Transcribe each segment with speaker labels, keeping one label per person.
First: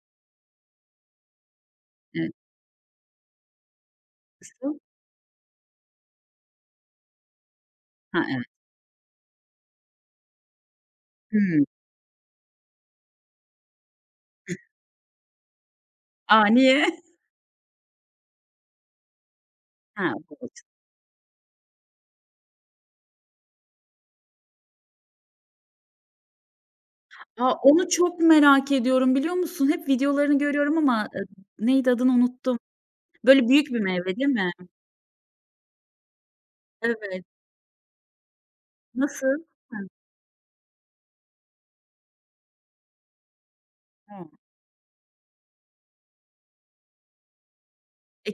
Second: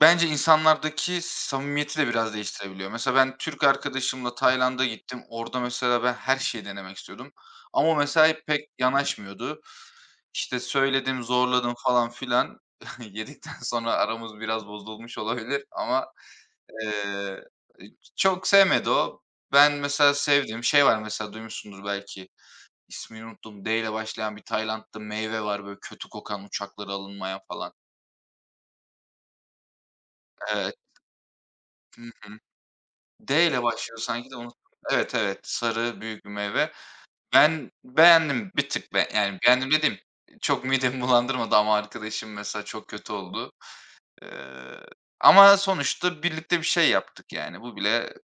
Speaker 1: Bence insanlardaki samimiyeti de
Speaker 2: Iıı
Speaker 1: biraz değiştirebiliyor. Mesela ben Türk arkadaşımla
Speaker 2: [unintelligible]
Speaker 1: Tayland'a gittim. Orada mesela ben her şeyi denemek istiyordum ama o
Speaker 2: Ha,
Speaker 1: mesela,
Speaker 2: evet.
Speaker 1: hep pek yanaşmıyordu. İşte söyledim,
Speaker 2: Hıı.
Speaker 1: zorladım falan filan. Yedikten sonra aramız biraz bozulmuş olabilir ama,
Speaker 2: A, niye?
Speaker 1: ııı, çok sevmedi o. Ben
Speaker 2: He,
Speaker 1: mesela
Speaker 2: borç.
Speaker 1: sevdiğim şey var. Mesela duymuşsunuzdur belki, ismini unuttum, d'yle başlayan bir Tayland'da meyve var böyle kötü kokan, uçaklara alınmayan
Speaker 2: A!
Speaker 1: falan.
Speaker 2: Onu çok merak ediyorum biliyor musun? Hep videolarını
Speaker 1: Evet.
Speaker 2: görüyorum ama, ııı, neydi
Speaker 1: Hı
Speaker 2: adını
Speaker 1: hı.
Speaker 2: unuttum. Böyle
Speaker 1: D'yle
Speaker 2: büyük bir
Speaker 1: başlıyor
Speaker 2: meyve değil
Speaker 1: sanki de
Speaker 2: mi?
Speaker 1: unuttum. Evet, evet, sarı büyük bir meyve.
Speaker 2: Evet.
Speaker 1: Ben beğendim. Bir tık ben yani,
Speaker 2: Nasıl?
Speaker 1: beğendim
Speaker 2: Hı.
Speaker 1: dediğim, çok midemi bulandırmadı ama arkadaşım mesela çok kötü oldu.
Speaker 2: Hıı.
Speaker 1: Iıı, ama sonuçta birlikte bir şey yaptık yani. Bu bile
Speaker 2: E,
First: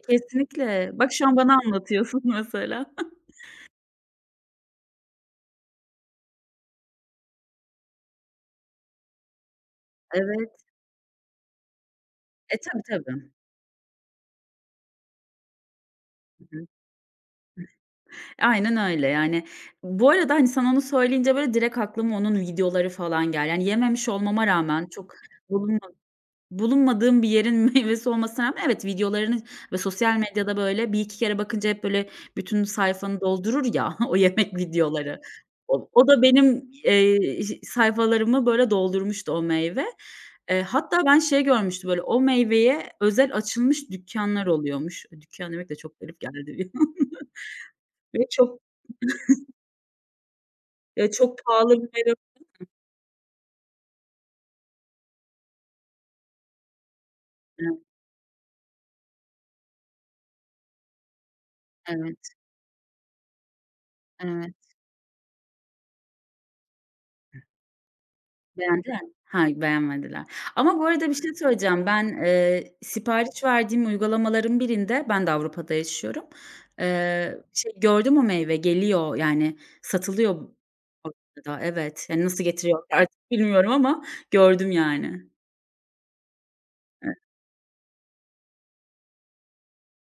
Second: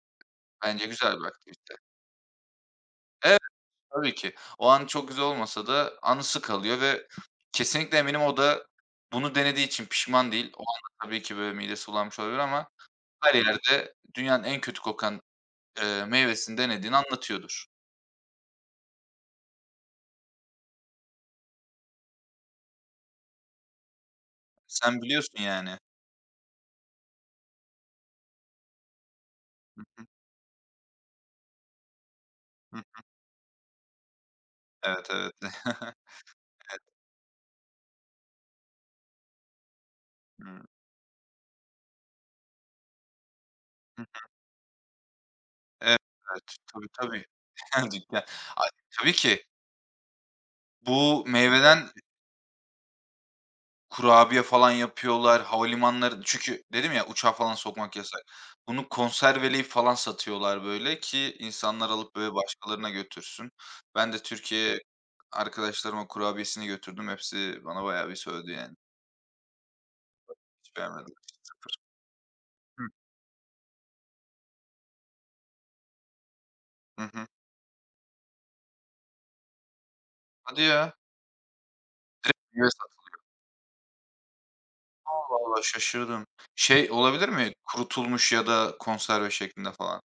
Speaker 1: bence
Speaker 2: kesinlikle.
Speaker 1: güzel
Speaker 2: Bak,
Speaker 1: bir
Speaker 2: şu an bana
Speaker 1: aktivite.
Speaker 2: anlatıyorsun mesela.
Speaker 1: Evet, tabii ki. O an çok güzel olmasa da anısı kalıyor ve kesinlikle eminim o da bunu denediği için pişman
Speaker 2: Evet.
Speaker 1: değil. O anda tabii ki böyle midesi bulanmış olabilir
Speaker 2: E,
Speaker 1: ama
Speaker 2: tabii, tabii.
Speaker 1: her yerde dünyanın en kötü kokan, ııı,
Speaker 2: Hı
Speaker 1: meyvesini
Speaker 2: hı.
Speaker 1: denediğini anlatıyordur.
Speaker 2: Aynen öyle yani. Bu arada, hani, sen onu söyleyince böyle direkt aklıma onun videoları falan geldi. Hani, yememiş olmama rağmen,
Speaker 1: Sen
Speaker 2: çok
Speaker 1: biliyorsun
Speaker 2: bulunma
Speaker 1: yani.
Speaker 2: bulunmadığım bir yerin meyvesi olmasına rağmen, evet, videolarını ve
Speaker 1: Hı hı.
Speaker 2: sosyal medyada böyle bir iki kere bakınca hep böyle bütün
Speaker 1: Hı hı.
Speaker 2: sayfanı doldurur ya, o yemek
Speaker 1: Evet,
Speaker 2: videoları.
Speaker 1: evet.
Speaker 2: O o da benim,
Speaker 1: Evet.
Speaker 2: eee, iş sayfalarımı böyle doldurmuştu o meyve.
Speaker 1: Hıı.
Speaker 2: Eee, hatta ben şey görmüştüm, böyle o meyveye özel açılmış
Speaker 1: Hı hı.
Speaker 2: dükkânlar oluyormuş. Dükkân demek de
Speaker 1: Evet,
Speaker 2: çok garip
Speaker 1: evet.
Speaker 2: geldi bir
Speaker 1: Tabii,
Speaker 2: an.
Speaker 1: tabii. Dükkân, dükkân.
Speaker 2: Ve çok
Speaker 1: A, tabii ki.
Speaker 2: ve
Speaker 1: Bu
Speaker 2: çok pahalı
Speaker 1: meyveden
Speaker 2: bir meyve. Değil mi?
Speaker 1: kurabiye falan yapıyorlar, havalimanları Çünkü dedim ya, uçağa falan
Speaker 2: [unintelligible]
Speaker 1: sokmak yasak. Bunu konserveleyip falan satıyorlar böyle ki insanlar alıp
Speaker 2: Evet.
Speaker 1: böyle başkalarına götürsün. Ben de
Speaker 2: Evet.
Speaker 1: Türkiye'ye arkadaşlarıma kurabiyesini götürdüm. Hepsi bana bayağı bir sövdü yani.
Speaker 2: Beğendiler mi? Ha, beğenmediler.
Speaker 1: Yok. Hiç
Speaker 2: Ama bu arada bir
Speaker 1: beğenmediler.
Speaker 2: şey
Speaker 1: Sıfır.
Speaker 2: söyleyeceğim. Ben, eee,
Speaker 1: Hıh.
Speaker 2: sipariş verdiğim uygulamaların birinde, ben de Avrupa'da yaşıyorum,
Speaker 1: Hı hı.
Speaker 2: eee, şey gördüm; o meyve geliyor yani satılıyor
Speaker 1: Hadi ya.
Speaker 2: Avrupa'da. Evet, hani, nasıl
Speaker 1: Direkt [unintelligible]
Speaker 2: getiriyor
Speaker 1: satılıyor.
Speaker 2: artık bilmiyorum ama gördüm yani.
Speaker 1: Allah Allah, şaşırdım. Şey
Speaker 2: Evet.
Speaker 1: olabilir mi; kurutulmuş ya da konserve şeklinde falan?